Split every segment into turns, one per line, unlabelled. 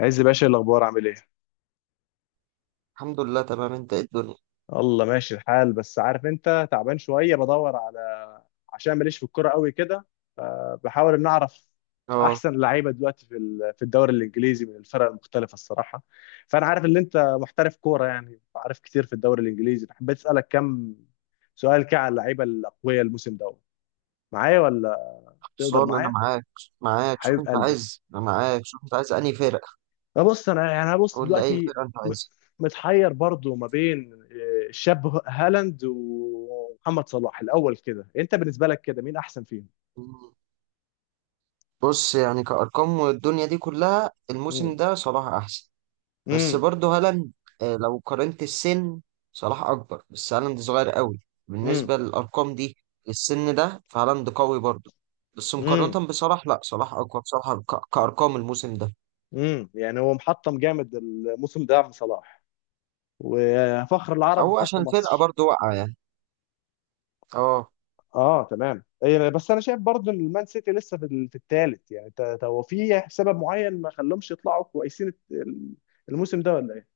عز باشا، إيه الاخبار؟ عامل ايه؟
الحمد لله تمام، انت ايه الدنيا؟
الله ماشي الحال، بس عارف انت تعبان شويه بدور على، عشان ماليش في الكوره قوي كده. بحاول ان اعرف
اه.
احسن لعيبه دلوقتي في الدوري الانجليزي من الفرق المختلفه الصراحه. فانا عارف ان انت محترف كوره، يعني عارف كتير في الدوري الانجليزي، حبيت اسالك كم سؤال كده على اللعيبه الاقوياء الموسم ده. معايا ولا تقدر
خلصان انا
معايا؟
معاك. معاك شوف
حبيب
انت
قلبي.
عايز انا معاك، شوف انت عايز انهي فرقه.
لا بص انا يعني انا بص
قول لي اي
دلوقتي.
فرقه انت
م-
عايزها.
متحير برضو ما بين الشاب هالاند ومحمد صلاح. الاول كده انت بالنسبه لك كده مين احسن فيهم؟
مم. بص يعني كارقام والدنيا دي كلها،
امم
الموسم ده صلاح احسن. بس
امم
برضه هالاند. لو قارنت السن، صلاح اكبر بس هالاند صغير قوي.
امم
بالنسبه للارقام دي، السن ده فهالاند قوي برضه. بس
امم
مقارنه بصلاح، لا، صلاح اقوى بصراحه كارقام الموسم ده.
يعني هو محطم جامد الموسم ده عم صلاح، وفخر العرب
هو عشان
وفخر
الفرقه
مصر.
برضه واقعه يعني. اه.
اه تمام. بس انا شايف برضو ان المان سيتي لسه في الثالث، يعني هو في سبب معين ما خلهمش يطلعوا كويسين الموسم ده ولا ايه؟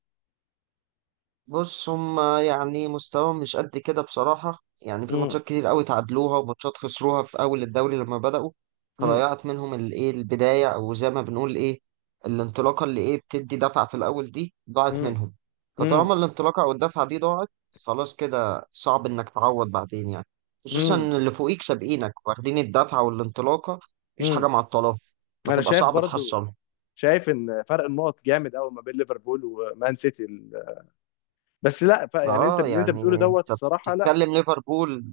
بص هما يعني مستواهم مش قد كده بصراحة، يعني في
امم
ماتشات كتير قوي تعادلوها وماتشات خسروها في أول الدوري لما بدأوا.
امم
فضيعت منهم الإيه البداية، أو زي ما بنقول إيه الانطلاقة اللي إيه بتدي دفعة في الأول دي ضاعت منهم.
امم
فطالما الانطلاقة أو الدفعة دي ضاعت، خلاص كده صعب إنك تعوض بعدين يعني. خصوصا
امم
إن اللي فوقيك سابقينك واخدين الدفعة والانطلاقة، مفيش حاجة
امم
معطلاهم.
انا
فتبقى
شايف
صعب
برضو،
تحصلها.
شايف ان فرق النقط جامد قوي ما بين ليفربول ومان سيتي بس لا، يعني انت
اه،
اللي انت بتقوله
يعني
دوت
انت
الصراحه، لا.
بتتكلم ليفربول.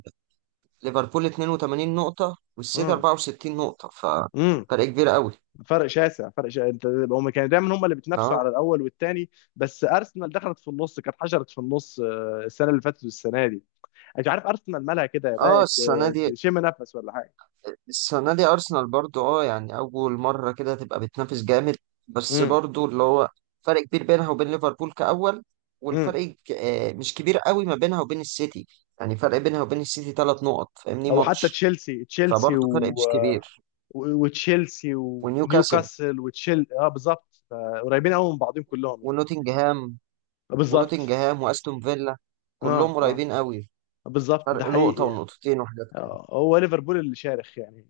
ليفربول 82 نقطة والسيتي
امم
64 نقطة،
امم
ففرق كبير قوي.
فرق شاسع، فرق شاسع. انت هم كانوا دايما هم اللي بيتنافسوا على
اه
الاول والثاني، بس ارسنال دخلت في النص، كانت حشرت في النص السنه اللي فاتت والسنه دي. انت عارف ارسنال مالها كده
اه،
بدات
السنة دي،
تشم نفس ولا حاجه؟
السنة دي أرسنال برضو، اه، يعني أول مرة كده تبقى بتنافس جامد. بس
امم
برضو اللي هو فرق كبير بينها وبين ليفربول كأول.
امم
والفرق مش كبير قوي ما بينها وبين السيتي. يعني فرق بينها وبين السيتي 3 نقط فاهمني،
او حتى
ماتش.
تشيلسي تشيلسي،
فبرضو فرق مش كبير.
وتشيلسي
ونيوكاسل
ونيوكاسل اه بالظبط، قريبين قوي من بعضهم كلهم يعني.
ونوتنجهام.
بالظبط.
ونوتنجهام وأستون فيلا،
اه
كلهم
اه،
قريبين قوي.
بالظبط، ده
فرق
حقيقي
نقطة
يعني.
ونقطتين وحاجات.
هو ليفربول اللي شارخ يعني،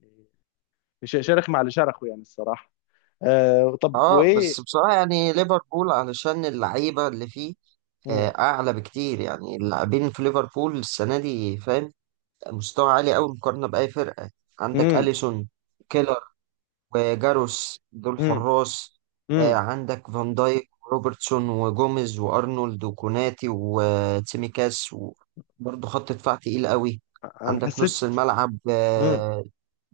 شارخ مع اللي شرخه يعني الصراحه. طب
اه بس
وايه؟
بصراحة يعني ليفربول، علشان اللعيبة اللي فيه
مم.
أعلى بكتير، يعني اللاعبين في ليفربول السنة دي فاهم، مستوى عالي أوي مقارنة بأي فرقة. عندك
مم.
أليسون، كيلر وجاروس، دول
مم.
حراس.
مم.
عندك فان دايك وروبرتسون وجوميز وارنولد وكوناتي وتيميكاس، وبرضه خط دفاع تقيل قوي.
انا
عندك
حسيت.
نص الملعب،
مم.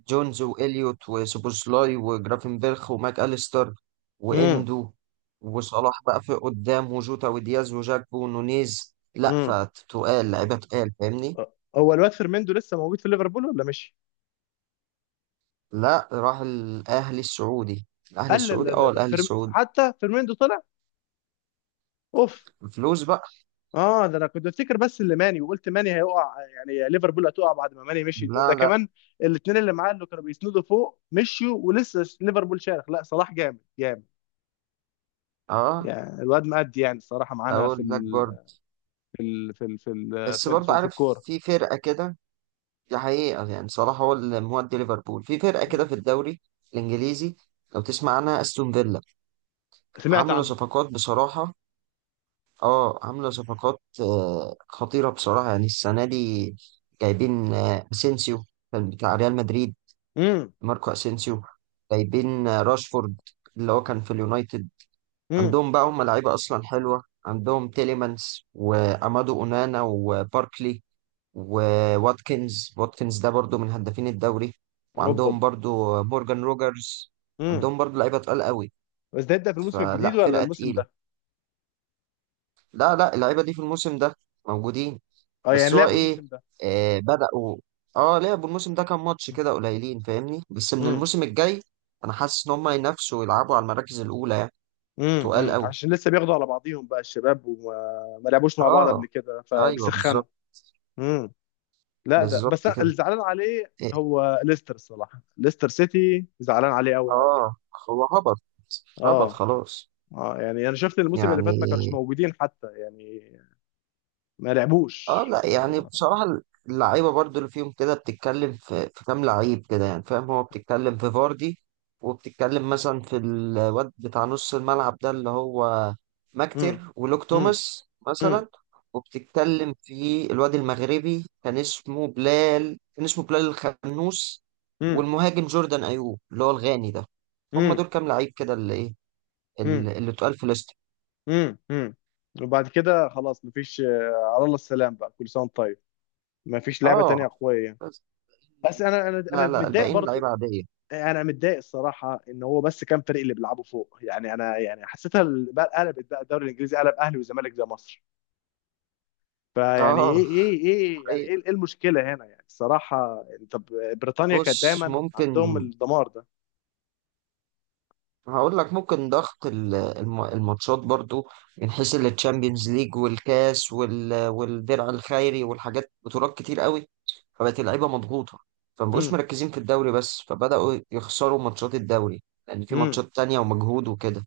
جونز وإليوت وسوبوسلاي وجرافنبرخ وماك أليستر
مم.
وإندو. وصلاح بقى في قدام وجوتا ودياز وجاكبو ونونيز، لا
مم.
فتقال، لعيبة تقال فاهمني.
هو الواد فيرميندو لسه موجود في ليفربول ولا مش؟
لا، راح الأهلي السعودي. الأهلي
لا لا
السعودي،
لا
اه
لا،
الأهلي السعودي.
حتى فيرميندو طلع. اوف.
فلوس بقى.
اه، ده انا كنت بفتكر بس اللي ماني، وقلت ماني هيقع، يعني ليفربول هتقع بعد ما ماني مشي، ده
لا لا.
كمان الاثنين اللي معاه اللي كانوا بيسندوا فوق مشيوا، ولسه ليفربول شارخ. لا صلاح جامد جامد،
اه،
يعني الواد مأدي يعني الصراحة معانا في
اقول لك
ال
برضه.
في ال في ال في ال
بس
في,
برضه
في
عارف
الكورة.
في فرقه كده، دي حقيقه يعني، صلاح هو اللي مودي ليفربول في فرقه كده في الدوري الانجليزي. لو تسمع عنها، استون فيلا،
سمعت
عامله
عنه.
صفقات بصراحه. اه، عامله صفقات خطيره بصراحه يعني السنه دي. جايبين اسينسيو، كان بتاع ريال مدريد.
امم
ماركو اسينسيو. جايبين راشفورد، اللي هو كان في اليونايتد.
امم
عندهم بقى هم لعيبه اصلا حلوه، عندهم تيليمانس وامادو اونانا وباركلي وواتكنز. واتكنز ده برضو من هدافين الدوري.
اوب اوب
وعندهم برضو مورجان روجرز.
امم
عندهم برضو لعيبة تقال قوي.
بس ده يبدأ في الموسم الجديد
فلا،
ولا
فرقة
الموسم
تقيلة.
ده؟
لا لا، اللعيبة دي في الموسم ده موجودين.
اه
بس
يعني
هو
لعبوا
ايه،
الموسم ده.
بدأوا. اه، لعبوا الموسم ده كام ماتش كده قليلين فاهمني، بس من
امم
الموسم الجاي انا حاسس ان هم ينافسوا ويلعبوا على المراكز الاولى يعني. تقال قوي.
عشان لسه بياخدوا على بعضيهم بقى الشباب، وما ما لعبوش مع بعض قبل
اه.
كده
ايوه
فبيسخنوا.
بالظبط.
لا ده
بالظبط
بس أنا اللي
كده.
زعلان عليه
إيه،
هو ليستر الصراحه، ليستر سيتي زعلان عليه قوي قوي.
اه. هو هبط. هبط
اه
خلاص.
اه يعني انا شفت الموسم اللي
يعني،
فات ما كانوش موجودين حتى يعني، ما
اه،
لعبوش.
لا يعني بصراحة اللعيبة برضو اللي فيهم كده، بتتكلم في في كام لعيب كده يعني فاهم، هو بتتكلم في فاردي، وبتتكلم مثلا في الواد بتاع نص الملعب ده اللي هو
امم
ماكتر، ولوك
امم
توماس
امم
مثلا. وبتتكلم في الواد المغربي، كان اسمه بلال، كان اسمه بلال الخنوس.
امم
والمهاجم جوردان أيوب اللي هو الغاني ده. هم
امم
دول كام لعيب كده اللي ايه
امم
اللي اتقال في ليست.
امم امم وبعد كده خلاص مفيش. على الله السلام بقى، كل سنه وانت طيب. مفيش لعبه
اه
تانية قويه.
بس.
بس انا
لا لا،
متضايق
الباقيين لعيبة
برضو،
عادية.
انا متضايق الصراحه ان هو بس كام فريق اللي بيلعبوا فوق يعني. انا يعني حسيتها بقى قلبت بقى الدوري الانجليزي قلب اهلي وزمالك زي مصر. فيعني ايه
اه.
ايه ايه يعني
أي.
ايه إيه المشكله هنا يعني الصراحه؟ يعني، طب بريطانيا كانت
بص،
دايما
ممكن
عندهم الدمار ده.
هقول لك ممكن ضغط الماتشات برضو، من حيث التشامبيونز ليج والكاس والدرع الخيري والحاجات، بطولات كتير قوي، فبقت اللعيبه مضغوطه، فمبقوش
امم
مركزين في الدوري بس، فبداوا يخسروا ماتشات الدوري لان في
امم
ماتشات تانية ومجهود وكده.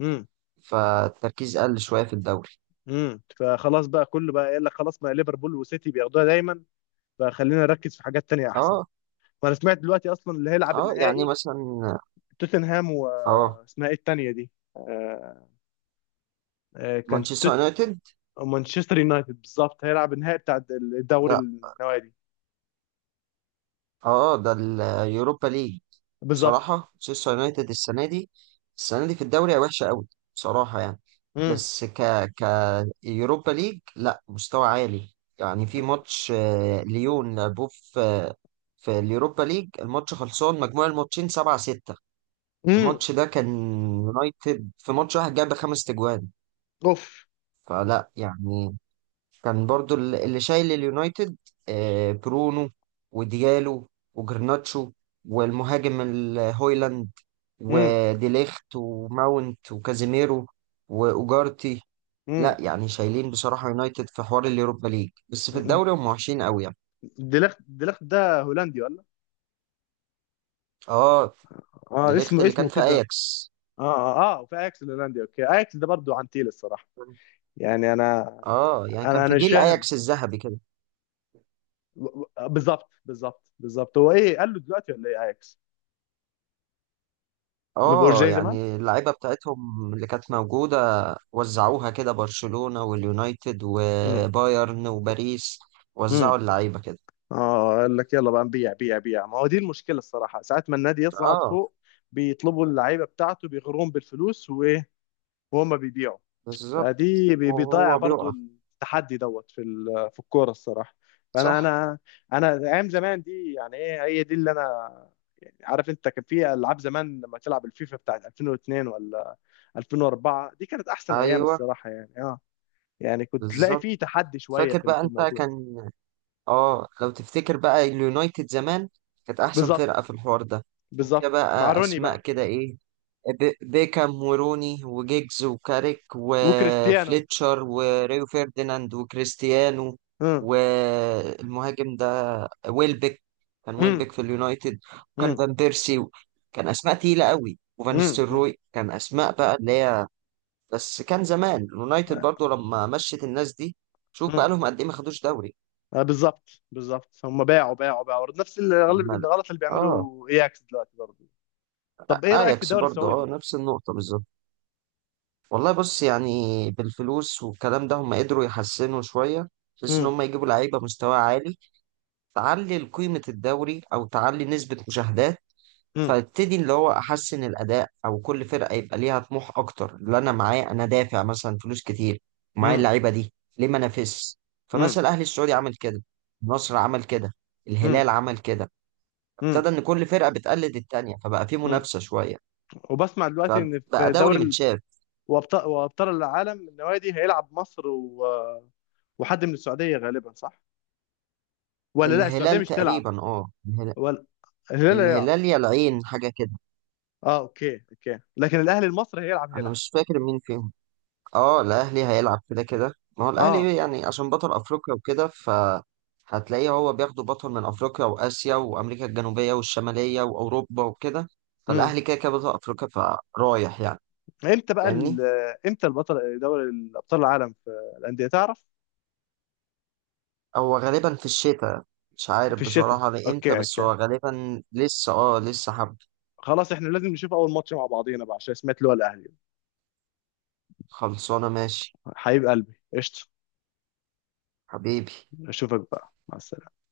امم
فالتركيز قل شويه في الدوري.
فخلاص بقى كله بقى قال لك خلاص، ما ليفربول وسيتي بياخدوها دايما، فخلينا نركز في حاجات تانية احسن.
اه.
وانا سمعت دلوقتي اصلا اللي هيلعب
اه، يعني
النهائي
مثلا.
توتنهام و،
اه،
اسمها ايه التانية دي؟ آه، كانت
مانشستر يونايتد.
مانشستر يونايتد بالظبط، هيلعب النهائي بتاع الدوري
ده
النوادي.
اه ده اليوروبا ليج. بصراحة
بالظبط.
مانشستر يونايتد السنة دي، السنة دي في الدوري وحشة قوي بصراحة يعني.
امم
بس ك يوروبا ليج، لا، مستوى عالي. يعني في ماتش ليون لعبوه في اليوروبا ليج، الماتش خلصان مجموع الماتشين 7-6.
امم
الماتش ده كان يونايتد في ماتش واحد جاب 5 تجوان.
اوف.
فلا يعني، كان برضو اللي شايل اليونايتد، برونو وديالو وجرناتشو، والمهاجم هويلاند
امم
وديليخت وماونت وكازيميرو واوجارتي. لا يعني، شايلين بصراحة يونايتد في حوار اليوروبا ليج، بس في
امم
الدوري هم وحشين قوي يعني.
ديليخت، ديليخت ده هولندي ولا؟
اه.
اه
ديليخت
اسمه
اللي كان
اسمه
في
كده.
اياكس.
اه اه اه، وفي اياكس الهولندي. اوكي، اياكس ده برضه عنتيل الصراحه، يعني انا
اه، يعني كان في
مش
جيل
فاهم.
اياكس الذهبي كده.
بالظبط بالظبط بالظبط، هو ايه قال له دلوقتي ولا ايه اياكس؟ ما بقوش
اه،
زي زمان.
يعني اللعيبة بتاعتهم اللي كانت موجودة، وزعوها كده برشلونة واليونايتد
امم
وبايرن وباريس.
امم
وزعوا اللعيبة كده.
اه قال لك يلا بقى نبيع بيع بيع، ما هو دي المشكله الصراحه، ساعات ما النادي يصعد
اه
فوق بيطلبوا اللعيبه بتاعته، بيغروهم بالفلوس وايه، وهم بيبيعوا.
بالظبط.
فدي بيضيع
وهو
برضو
بيقع.
التحدي دوت في الكوره الصراحه. فانا
صح.
انا انا ايام زمان دي يعني ايه، هي دي اللي انا، يعني عارف انت كان في العاب زمان لما تلعب الفيفا بتاعت 2002 ولا 2004، دي كانت احسن ايام
ايوه
الصراحه يعني اه. يعني كنت تلاقي
بالظبط.
فيه تحدي شويه
فاكر
في
بقى
في
انت
الموضوع.
كان، اه لو تفتكر بقى اليونايتد زمان كانت احسن فرقة في
بالظبط
الحوار ده. كان فيها
بالظبط مع
بقى
روني
اسماء
بقى،
كده ايه، بيكام وروني وجيجز وكاريك
وكريستيانو.
وفليتشر وريو فيرديناند وكريستيانو.
امم
والمهاجم ده، ويلبك. كان ويلبك في اليونايتد. وكان
امم
فان بيرسي. كان اسماء تقيله قوي، وفان
امم
ستروي، كان اسماء بقى اللي هي. بس كان زمان اليونايتد برضو لما مشت الناس دي، شوف بقى
امم
لهم قد ايه ما خدوش دوري.
بالظبط بالظبط، هم باعوا باعوا باعوا نفس
عماله.
الغلط اللي
اه.
بيعمله اياكس دلوقتي برضه. طب ايه رايك في
اياكس
الدوري
برضو،
السعودي؟
اه نفس النقطه بالظبط. والله بص يعني، بالفلوس والكلام ده هم قدروا يحسنوا شوية، بحيث إن
مم،
هم يجيبوا لعيبة مستوى عالي، تعلي قيمة الدوري أو تعلي نسبة مشاهدات.
مم،
فابتدي اللي هو أحسن الأداء، أو كل فرقة يبقى ليها طموح أكتر، اللي أنا معايا أنا دافع مثلا فلوس كتير ومعايا
مم،
اللعيبة دي، ليه ما أنافسش.
مم،
فمثلا الأهلي السعودي عمل كده. النصر عمل كده.
مم،
الهلال عمل كده.
مم،
ابتدى إن كل فرقة بتقلد التانية، فبقى في
مم.
منافسة شوية.
وبسمع دلوقتي ان
فبقى
في
دوري
دوري
متشاف.
وابطال العالم النوادي، هيلعب مصر وحد من السعوديه غالبا، صح؟ ولا لا السعوديه
الهلال
مش تلعب
تقريبا، اه.
ولا؟ الهلال هيلعب؟
الهلال يا العين حاجة كده.
اه اوكي اوكي، لكن الاهلي المصري هيلعب،
أنا
هيلعب.
مش فاكر مين فيهم. اه، الأهلي هيلعب كده كده، ما هو
اه.
الأهلي يعني عشان بطل أفريقيا وكده، ف هتلاقيه هو بياخدوا بطل من أفريقيا وآسيا وأمريكا الجنوبية والشمالية وأوروبا وكده.
امم.
فالأهلي كده كده بطل أفريقيا. فرايح يعني.
امتى بقى
فاهمني.
امتى البطل دوري الابطال العالم في الانديه، تعرف؟
هو غالبا في الشتاء. مش عارف
في الشتاء.
بصراحة لإمتى،
اوكي
بس
اوكي.
هو غالبا لسه، اه لسه حب.
خلاص احنا لازم نشوف اول ماتش مع بعضينا بقى، عشان سمعت اللي هو الاهلي.
خلصانة ماشي.
حبيب قلبي، قشطه.
حبيبي.
اشوفك بقى، مع السلامه.